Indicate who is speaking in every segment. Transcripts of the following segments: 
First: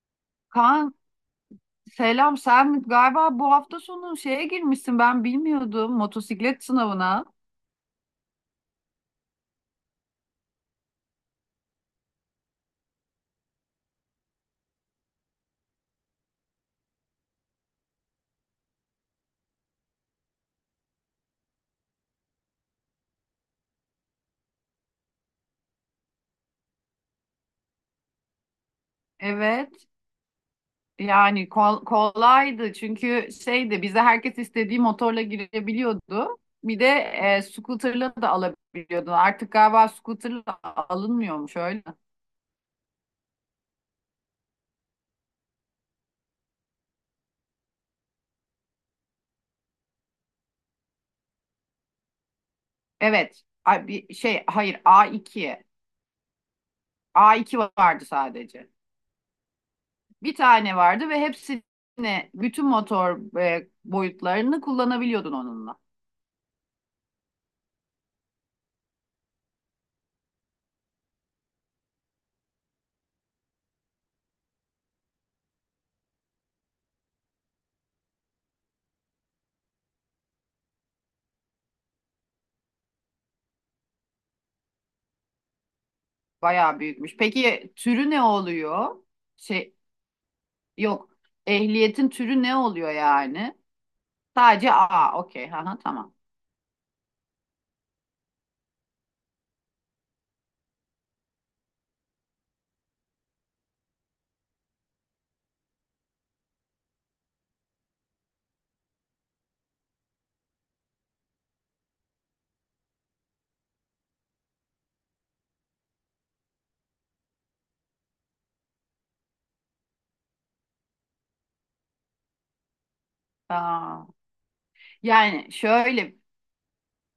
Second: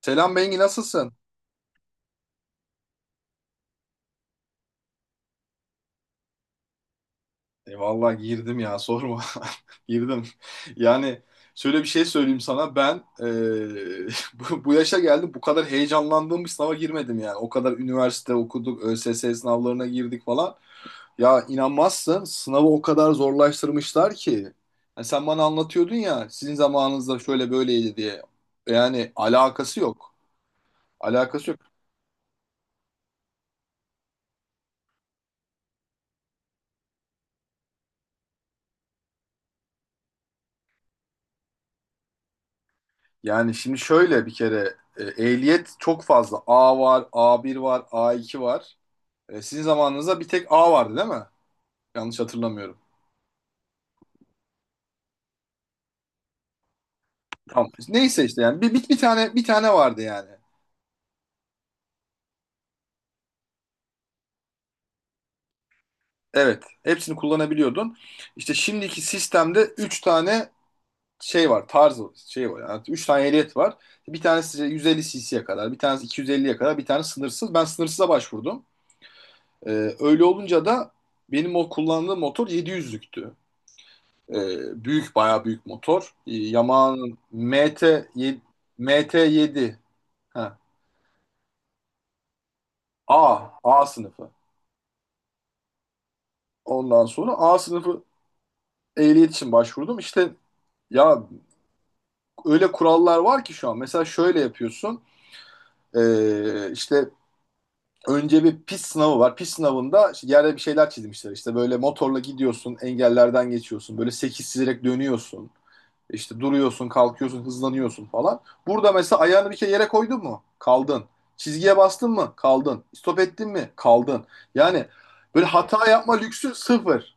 Speaker 1: Selam Bengi
Speaker 2: Kaan,
Speaker 1: nasılsın?
Speaker 2: selam. Sen galiba bu hafta sonu şeye girmişsin, ben bilmiyordum, motosiklet sınavına.
Speaker 1: Vallahi girdim ya sorma. Girdim. Yani şöyle bir şey söyleyeyim sana ben, bu yaşa geldim, bu kadar heyecanlandığım bir sınava girmedim yani. O kadar üniversite okuduk, ÖSS sınavlarına girdik falan. Ya inanmazsın, sınavı o kadar zorlaştırmışlar ki. Yani sen bana anlatıyordun ya sizin zamanınızda şöyle böyleydi diye. Yani
Speaker 2: Evet,
Speaker 1: alakası yok.
Speaker 2: yani
Speaker 1: Alakası yok.
Speaker 2: kolaydı çünkü şeydi, bize herkes istediği motorla girebiliyordu. Bir de scooter'la da alabiliyordu. Artık galiba scooter'la alınmıyormuş öyle.
Speaker 1: Yani şimdi şöyle bir kere ehliyet çok fazla. A var, A1 var, A2 var. Sizin zamanınızda bir tek A vardı değil mi? Yanlış hatırlamıyorum.
Speaker 2: Evet, A- bir şey hayır, A2. A2
Speaker 1: Tamam.
Speaker 2: vardı
Speaker 1: Neyse işte yani
Speaker 2: sadece.
Speaker 1: bir tane vardı yani.
Speaker 2: Bir tane vardı ve hepsini, bütün motor boyutlarını kullanabiliyordun onunla.
Speaker 1: Evet. Hepsini kullanabiliyordun. İşte şimdiki sistemde 3 tane şey var, tarzı şey var. Yani 3 tane ehliyet var. Bir tanesi 150 cc'ye kadar, bir tanesi 250'ye kadar, bir tane sınırsız. Ben sınırsıza başvurdum. E, Öyle olunca da benim o kullandığım motor 700'lüktü. Büyük, bayağı büyük motor.
Speaker 2: Bayağı büyükmüş.
Speaker 1: Yamaha'nın
Speaker 2: Peki türü ne
Speaker 1: MT7,
Speaker 2: oluyor? Şey
Speaker 1: MT7 ha,
Speaker 2: Yok. Ehliyetin türü ne oluyor
Speaker 1: A
Speaker 2: yani?
Speaker 1: A sınıfı.
Speaker 2: Sadece A. Okey. Aha, tamam.
Speaker 1: Ondan sonra A sınıfı ehliyet için başvurdum. İşte ya öyle kurallar var ki şu an. Mesela şöyle yapıyorsun. İşte önce bir pist sınavı var. Pist sınavında işte yerde bir şeyler çizmişler. İşte böyle motorla gidiyorsun, engellerden geçiyorsun. Böyle 8 çizerek dönüyorsun. İşte duruyorsun, kalkıyorsun, hızlanıyorsun falan. Burada mesela ayağını bir kere yere koydun mu? Kaldın. Çizgiye bastın mı? Kaldın. Stop ettin mi?
Speaker 2: Aa.
Speaker 1: Kaldın. Yani böyle
Speaker 2: Yani
Speaker 1: hata
Speaker 2: şöyle,
Speaker 1: yapma lüksü sıfır.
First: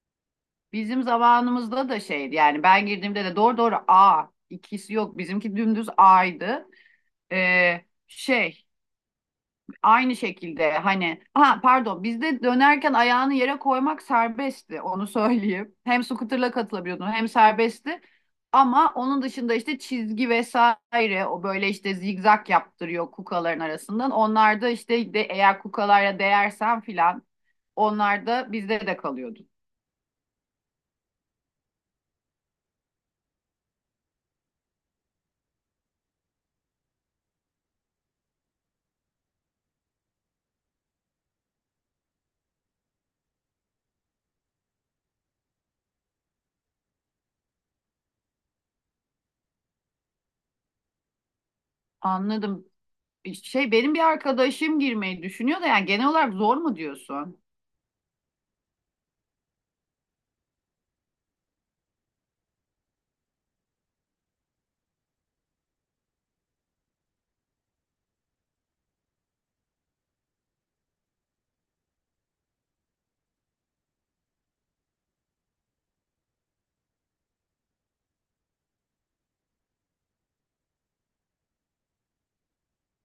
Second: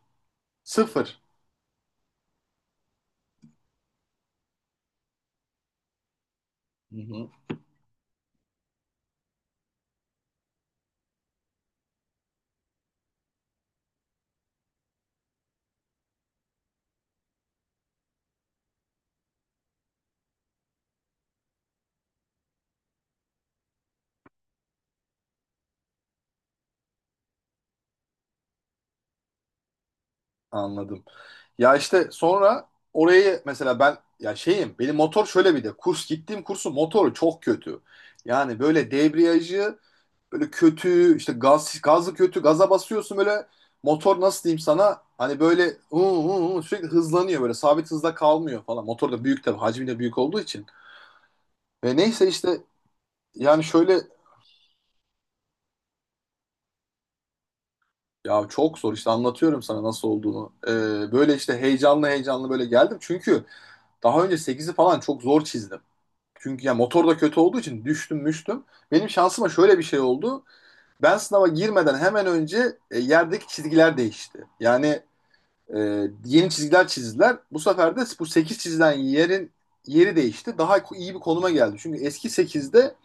Speaker 2: bizim
Speaker 1: Sıfır.
Speaker 2: zamanımızda da şeydi, yani ben girdiğimde de doğru, A ikisi yok. Bizimki dümdüz A'ydı.
Speaker 1: Hı hı.
Speaker 2: Ee, şey Aynı şekilde, hani, ha, pardon, bizde dönerken ayağını yere koymak serbestti, onu söyleyeyim. Hem scooter'la katılabiliyordun hem serbestti. Ama onun dışında işte çizgi vesaire, o böyle işte zigzag yaptırıyor kukaların arasından. Onlar da işte de, eğer kukalara değersen filan, onlar da bizde de kalıyordu.
Speaker 1: Anladım. Ya işte sonra orayı mesela ben, ya şeyim, benim motor şöyle, bir de kurs gittiğim kursun motoru çok kötü. Yani böyle debriyajı böyle kötü, işte gaz gazı kötü, gaza basıyorsun böyle. Motor, nasıl diyeyim sana, hani böyle uu, uu, uu, sürekli hızlanıyor, böyle sabit hızda kalmıyor falan. Motor da büyük tabii, hacmi de büyük olduğu için. Ve neyse işte
Speaker 2: Anladım.
Speaker 1: yani
Speaker 2: Benim
Speaker 1: şöyle,
Speaker 2: bir arkadaşım girmeyi düşünüyor da, yani genel olarak zor mu diyorsun?
Speaker 1: ya çok zor işte, anlatıyorum sana nasıl olduğunu. Böyle işte heyecanlı heyecanlı böyle geldim. Çünkü daha önce sekizi falan çok zor çizdim. Çünkü ya motor da kötü olduğu için düştüm müştüm. Benim şansıma şöyle bir şey oldu. Ben sınava girmeden hemen önce, yerdeki çizgiler değişti. Yani, yeni çizgiler çizdiler. Bu sefer de bu 8 çizilen yerin yeri değişti. Daha iyi bir konuma geldi. Çünkü eski sekizde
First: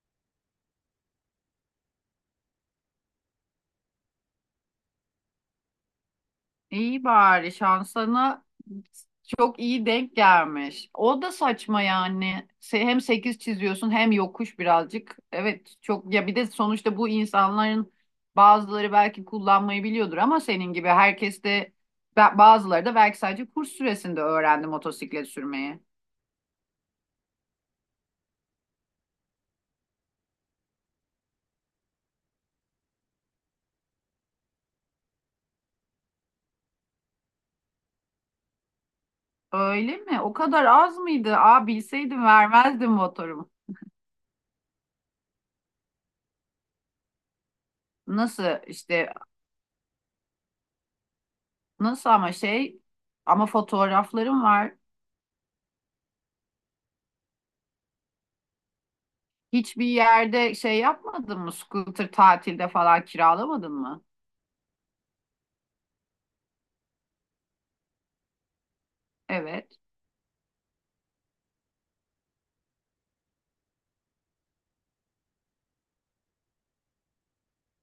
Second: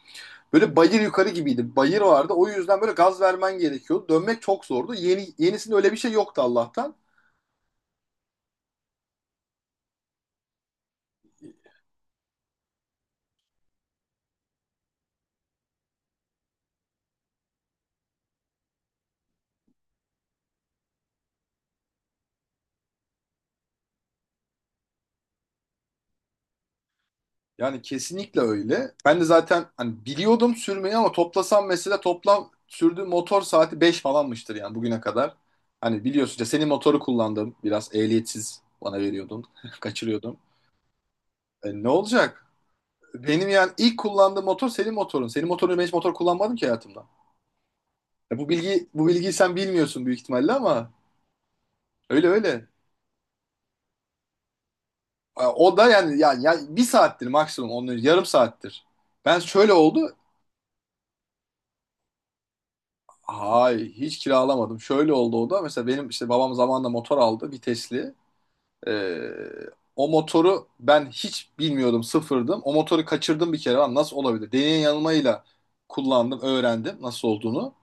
Speaker 1: böyle bayır yukarı gibiydi. Bayır vardı. O yüzden böyle gaz vermen gerekiyordu. Dönmek çok zordu. Yeni yenisinde öyle bir şey yoktu Allah'tan.
Speaker 2: İyi, bari şansına çok iyi denk gelmiş. O da saçma yani. Hem 8 çiziyorsun hem yokuş birazcık. Evet, çok. Ya bir de sonuçta bu insanların bazıları belki kullanmayı biliyordur ama senin gibi herkes de bazıları da belki sadece kurs süresinde öğrendi motosiklet sürmeyi.
Speaker 1: Yani kesinlikle öyle. Ben de zaten hani biliyordum sürmeyi ama toplasam mesela toplam sürdüğüm motor saati 5 falanmıştır yani bugüne kadar. Hani biliyorsun ya, senin motoru kullandım. Biraz ehliyetsiz bana veriyordun.
Speaker 2: Öyle mi? O
Speaker 1: Kaçırıyordum.
Speaker 2: kadar az mıydı? Aa,
Speaker 1: Ne
Speaker 2: bilseydim
Speaker 1: olacak?
Speaker 2: vermezdim
Speaker 1: Benim
Speaker 2: motorumu.
Speaker 1: yani ilk kullandığım motor senin motorun. Senin motorunu, ben hiç motor kullanmadım ki hayatımda. Ya
Speaker 2: Nasıl
Speaker 1: bu bilgi, bu
Speaker 2: işte,
Speaker 1: bilgiyi sen bilmiyorsun büyük ihtimalle ama
Speaker 2: nasıl,
Speaker 1: öyle öyle.
Speaker 2: ama fotoğraflarım var.
Speaker 1: O da yani ya bir saattir maksimum, onun yarım saattir. Ben, şöyle
Speaker 2: Hiçbir
Speaker 1: oldu.
Speaker 2: yerde şey yapmadın mı? Scooter tatilde falan kiralamadın
Speaker 1: Hay
Speaker 2: mı?
Speaker 1: hiç kiralamadım. Şöyle oldu o da. Mesela benim işte babam zamanında motor aldı, vitesli. Ee,
Speaker 2: Evet.
Speaker 1: O motoru ben hiç bilmiyordum, sıfırdım. O motoru kaçırdım bir kere. Lan nasıl olabilir? Deneye yanılmayla kullandım, öğrendim nasıl olduğunu.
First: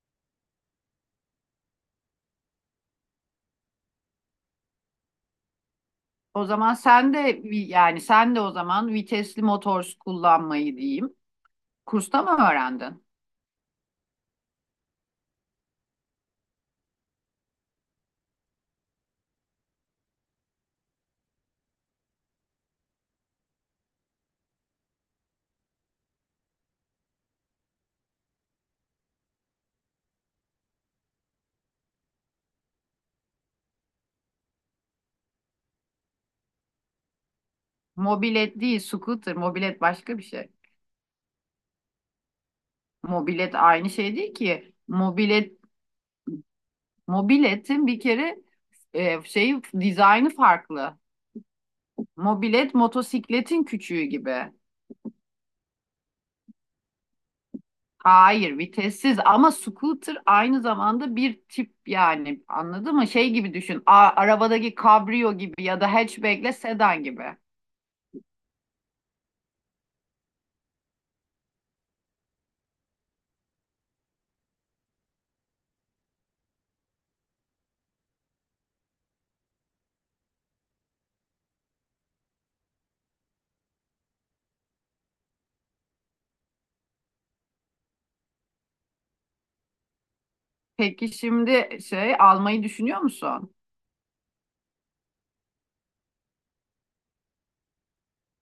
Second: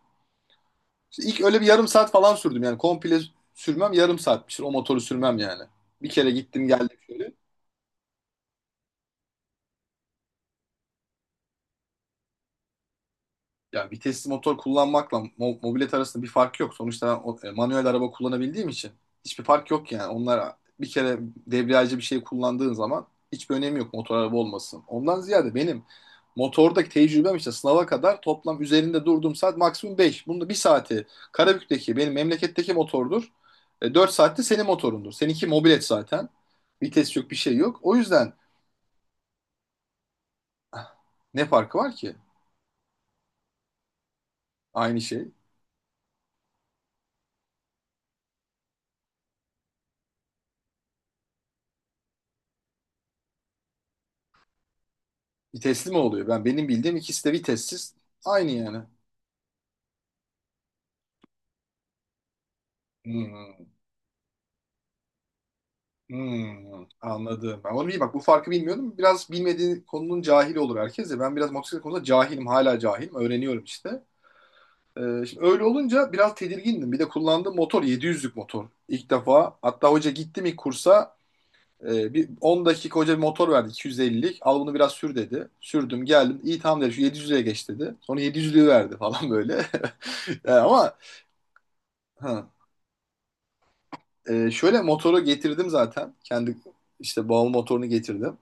Speaker 1: İşte ilk öyle bir yarım saat falan sürdüm yani, komple sürmem yarım saatmiştir, o motoru sürmem yani. Bir kere
Speaker 2: O
Speaker 1: gittim
Speaker 2: zaman
Speaker 1: geldim
Speaker 2: sen de
Speaker 1: şöyle.
Speaker 2: yani sen de o zaman vitesli motor kullanmayı diyeyim. Kursta mı öğrendin?
Speaker 1: Ya vitesli motor kullanmakla mobilet arasında bir fark yok. Sonuçta ben manuel araba kullanabildiğim için hiçbir fark yok yani. Onlar bir kere debriyajcı bir şey kullandığın zaman hiçbir önemi yok, motor araba olmasın. Ondan ziyade benim motordaki tecrübem, işte sınava kadar toplam üzerinde durduğum saat maksimum 5. Bunda bir saati Karabük'teki benim memleketteki motordur. 4 saatte senin motorundur. Seninki mobilet zaten. Vites yok, bir şey yok. O yüzden
Speaker 2: Mobilet değil, scooter. Mobilet başka bir şey.
Speaker 1: ne farkı var ki?
Speaker 2: Mobilet aynı şey değil ki.
Speaker 1: Aynı şey.
Speaker 2: Mobiletin bir kere dizaynı farklı. Mobilet motosikletin küçüğü gibi.
Speaker 1: Vitesli mi oluyor? Benim bildiğim ikisi de vitessiz. Aynı
Speaker 2: Hayır,
Speaker 1: yani.
Speaker 2: vitessiz, ama scooter aynı zamanda bir tip, yani anladın mı? Şey gibi
Speaker 1: Hmm,
Speaker 2: düşün, arabadaki kabrio gibi ya da hatchback'le
Speaker 1: hmm,
Speaker 2: sedan gibi.
Speaker 1: anladım. Ben onu bileyim. Bak bu farkı bilmiyordum. Biraz bilmediği konunun cahili olur herkes de. Ben biraz motosiklet konusunda cahilim. Hala cahilim. Öğreniyorum işte. Şimdi öyle olunca biraz tedirgindim. Bir de kullandığım motor 700'lük motor. İlk defa. Hatta hoca gittim ilk kursa. Bir 10 dakika hoca bir motor verdi, 250'lik. Al bunu biraz sür dedi. Sürdüm geldim. İyi, tamam dedi. Şu 700'lüğe geç dedi. Sonra 700'lüğü verdi falan böyle. Yani ama
Speaker 2: Peki şimdi şey
Speaker 1: ha.
Speaker 2: almayı düşünüyor musun?
Speaker 1: Şöyle, motoru getirdim zaten. Kendi işte bağımlı motorunu getirdim.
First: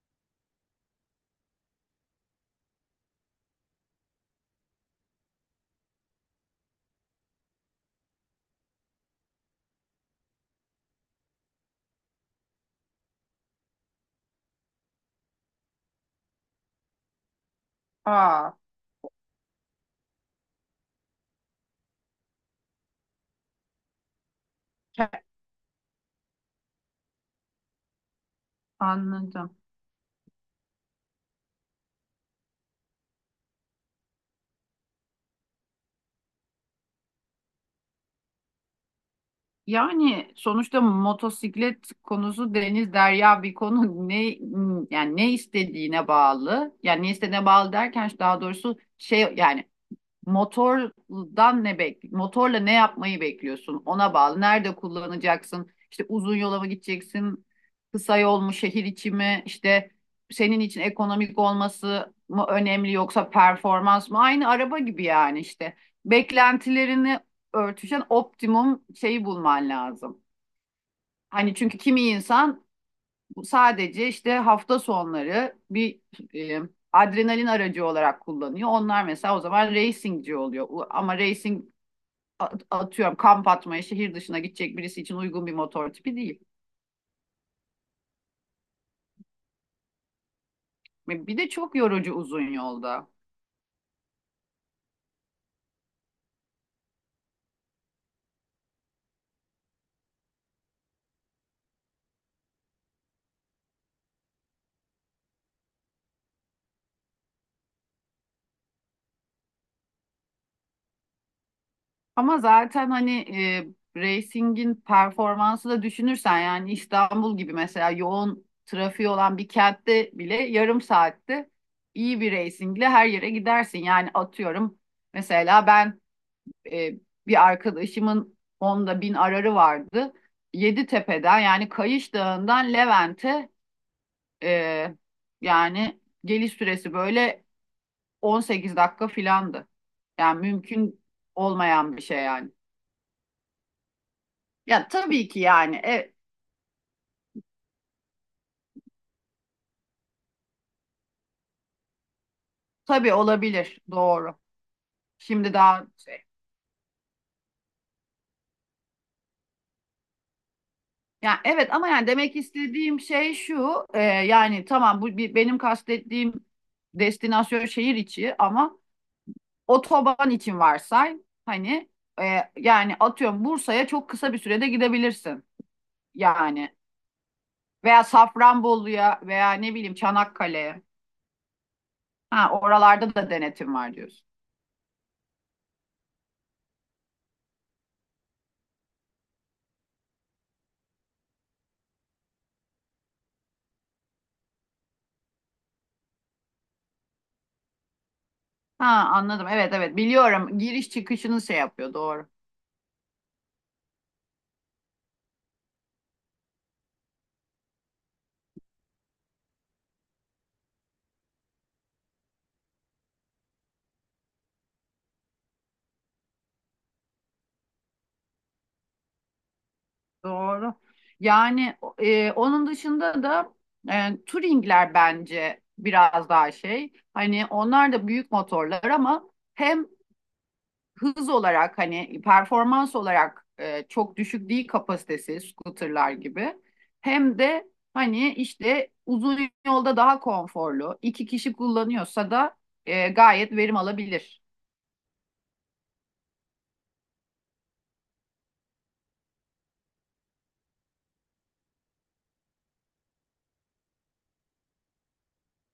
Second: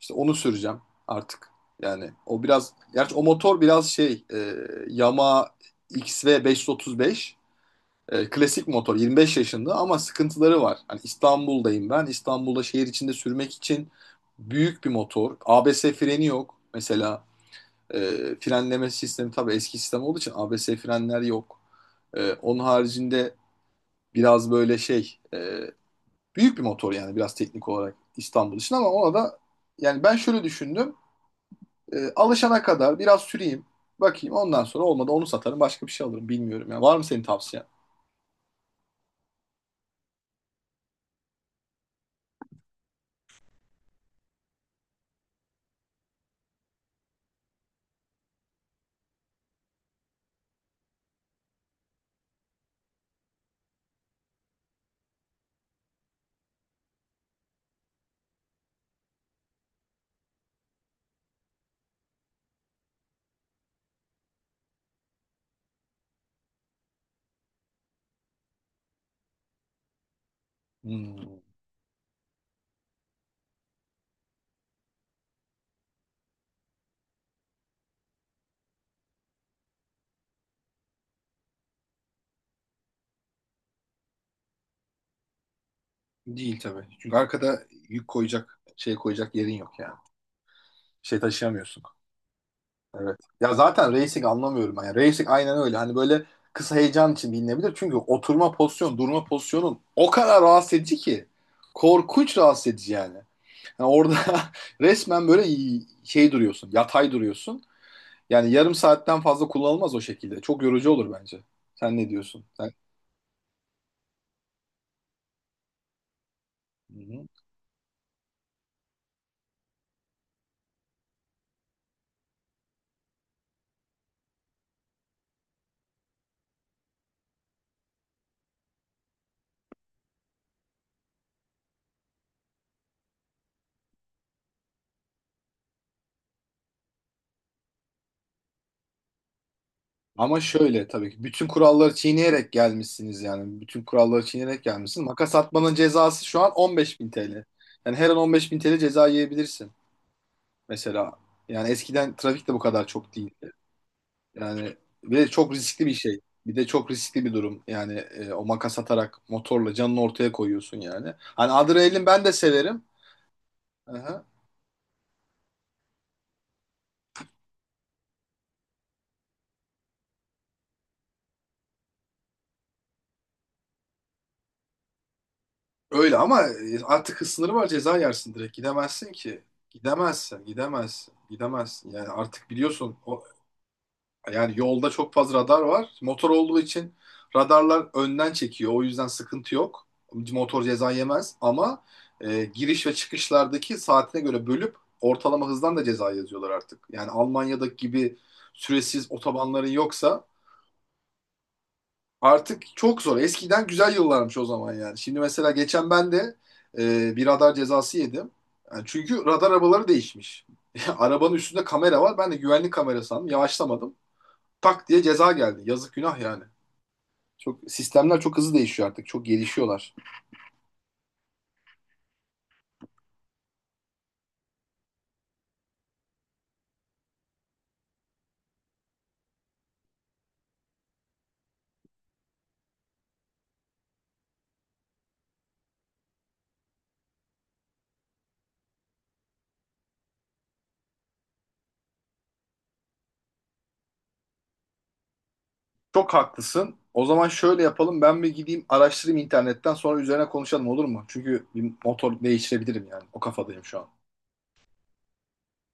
Speaker 1: İşte onu süreceğim artık. Yani o biraz, gerçi o motor biraz şey, Yamaha XV 535, klasik motor, 25 yaşında ama sıkıntıları var. Hani İstanbul'dayım ben. İstanbul'da şehir içinde sürmek için büyük bir motor. ABS freni yok. Mesela e,
Speaker 2: Aa.
Speaker 1: frenleme sistemi tabii eski sistem olduğu için ABS frenler yok. Onun haricinde biraz böyle
Speaker 2: ke-
Speaker 1: şey, büyük bir motor yani, biraz teknik olarak İstanbul için ama ona da
Speaker 2: Anladım.
Speaker 1: yani ben şöyle düşündüm. Alışana kadar biraz süreyim. Bakayım, ondan sonra olmadı onu satarım, başka bir şey alırım bilmiyorum. Yani var mı senin tavsiyen?
Speaker 2: Yani sonuçta motosiklet konusu deniz derya bir konu. Ne yani, ne istediğine bağlı. Yani ne istediğine bağlı derken, daha doğrusu, Motordan ne bek motorla ne yapmayı bekliyorsun? Ona bağlı. Nerede kullanacaksın? İşte uzun yola mı gideceksin? Kısa yol mu, şehir içi mi? İşte senin için ekonomik olması mı önemli yoksa performans mı? Aynı araba gibi yani işte. Beklentilerini örtüşen optimum şeyi bulman lazım.
Speaker 1: Hmm,
Speaker 2: Hani, çünkü kimi insan sadece işte hafta sonları bir e, adrenalin aracı olarak kullanıyor. Onlar mesela o zaman racingci oluyor. Ama racing, atıyorum kamp atmaya şehir dışına gidecek birisi için uygun bir motor tipi değil.
Speaker 1: değil tabii. Çünkü arkada yük koyacak, şey koyacak yerin yok yani. Şey
Speaker 2: Bir de çok
Speaker 1: taşıyamıyorsun.
Speaker 2: yorucu uzun yolda.
Speaker 1: Evet. Ya zaten racing anlamıyorum ben. Yani racing aynen öyle. Hani böyle kısa heyecan için bilinebilir. Çünkü oturma pozisyon, durma pozisyonun o kadar rahatsız edici ki. Korkunç rahatsız edici yani. Yani orada resmen böyle şey duruyorsun, yatay duruyorsun. Yani yarım saatten fazla kullanılmaz o şekilde. Çok yorucu olur bence. Sen ne
Speaker 2: Ama
Speaker 1: diyorsun? Sen...
Speaker 2: zaten hani racing'in performansı da düşünürsen, yani
Speaker 1: Hı hı.
Speaker 2: İstanbul gibi mesela yoğun trafiği olan bir kentte bile yarım saatte iyi bir racingle her yere gidersin. Yani atıyorum, mesela ben e, bir arkadaşımın onda bin ararı vardı. Yeditepe'den, yani Kayış Dağı'ndan Levent'e e, yani geliş süresi böyle 18 dakika filandı.
Speaker 1: Ama
Speaker 2: Yani
Speaker 1: şöyle,
Speaker 2: mümkün
Speaker 1: tabii ki bütün kuralları
Speaker 2: olmayan bir şey yani.
Speaker 1: çiğneyerek gelmişsiniz yani. Bütün kuralları çiğneyerek
Speaker 2: Ya
Speaker 1: gelmişsin.
Speaker 2: tabii
Speaker 1: Makas
Speaker 2: ki
Speaker 1: atmanın
Speaker 2: yani
Speaker 1: cezası şu an 15.000 TL. Yani her an 15.000 TL ceza yiyebilirsin mesela. Yani eskiden trafik de bu kadar
Speaker 2: tabii
Speaker 1: çok değil.
Speaker 2: olabilir, doğru.
Speaker 1: Yani ve çok
Speaker 2: Şimdi
Speaker 1: riskli
Speaker 2: daha
Speaker 1: bir şey.
Speaker 2: şey.
Speaker 1: Bir de çok riskli bir durum. Yani o makas atarak motorla canını ortaya koyuyorsun yani.
Speaker 2: Yani
Speaker 1: Hani
Speaker 2: evet ama
Speaker 1: adrenalin,
Speaker 2: yani
Speaker 1: ben de
Speaker 2: demek
Speaker 1: severim.
Speaker 2: istediğim şey şu,
Speaker 1: Aha.
Speaker 2: yani tamam bu bir, benim kastettiğim destinasyon şehir içi ama Otoban için varsay hani e, yani atıyorum Bursa'ya çok kısa bir sürede gidebilirsin,
Speaker 1: Öyle ama
Speaker 2: yani
Speaker 1: artık hız sınırı var, ceza
Speaker 2: veya
Speaker 1: yersin direkt. Gidemezsin
Speaker 2: Safranbolu'ya
Speaker 1: ki.
Speaker 2: veya ne bileyim
Speaker 1: Gidemezsin,
Speaker 2: Çanakkale'ye.
Speaker 1: gidemezsin, gidemezsin. Yani
Speaker 2: Ha,
Speaker 1: artık biliyorsun
Speaker 2: oralarda
Speaker 1: o.
Speaker 2: da denetim var diyorsun.
Speaker 1: Yani yolda çok fazla radar var. Motor olduğu için radarlar önden çekiyor. O yüzden sıkıntı yok. Motor ceza yemez ama giriş ve çıkışlardaki saatine göre bölüp ortalama hızdan da ceza yazıyorlar artık. Yani Almanya'daki gibi
Speaker 2: Ha,
Speaker 1: süresiz
Speaker 2: anladım,
Speaker 1: otobanların
Speaker 2: evet evet,
Speaker 1: yoksa
Speaker 2: biliyorum, giriş çıkışını şey yapıyor, doğru
Speaker 1: artık çok zor. Eskiden güzel yıllarmış o zaman yani. Şimdi mesela geçen ben de bir radar cezası yedim. Yani çünkü radar arabaları değişmiş. Arabanın üstünde kamera var. Ben de güvenlik kamera sandım. Yavaşlamadım, tak diye ceza geldi. Yazık günah yani. Çok sistemler çok hızlı değişiyor artık. Çok gelişiyorlar.
Speaker 2: doğru. Yani onun dışında da, Touring'ler bence biraz daha şey, hani onlar da büyük motorlar ama hem hız olarak, hani performans olarak çok düşük değil kapasitesi scooterlar gibi. Hem de hani işte uzun yolda daha konforlu. İki kişi kullanıyorsa da gayet verim alabilir.
Speaker 1: Çok haklısın. O zaman şöyle yapalım. Ben bir gideyim araştırayım internetten, sonra üzerine konuşalım olur mu? Çünkü bir motor değiştirebilirim yani. O kafadayım şu an.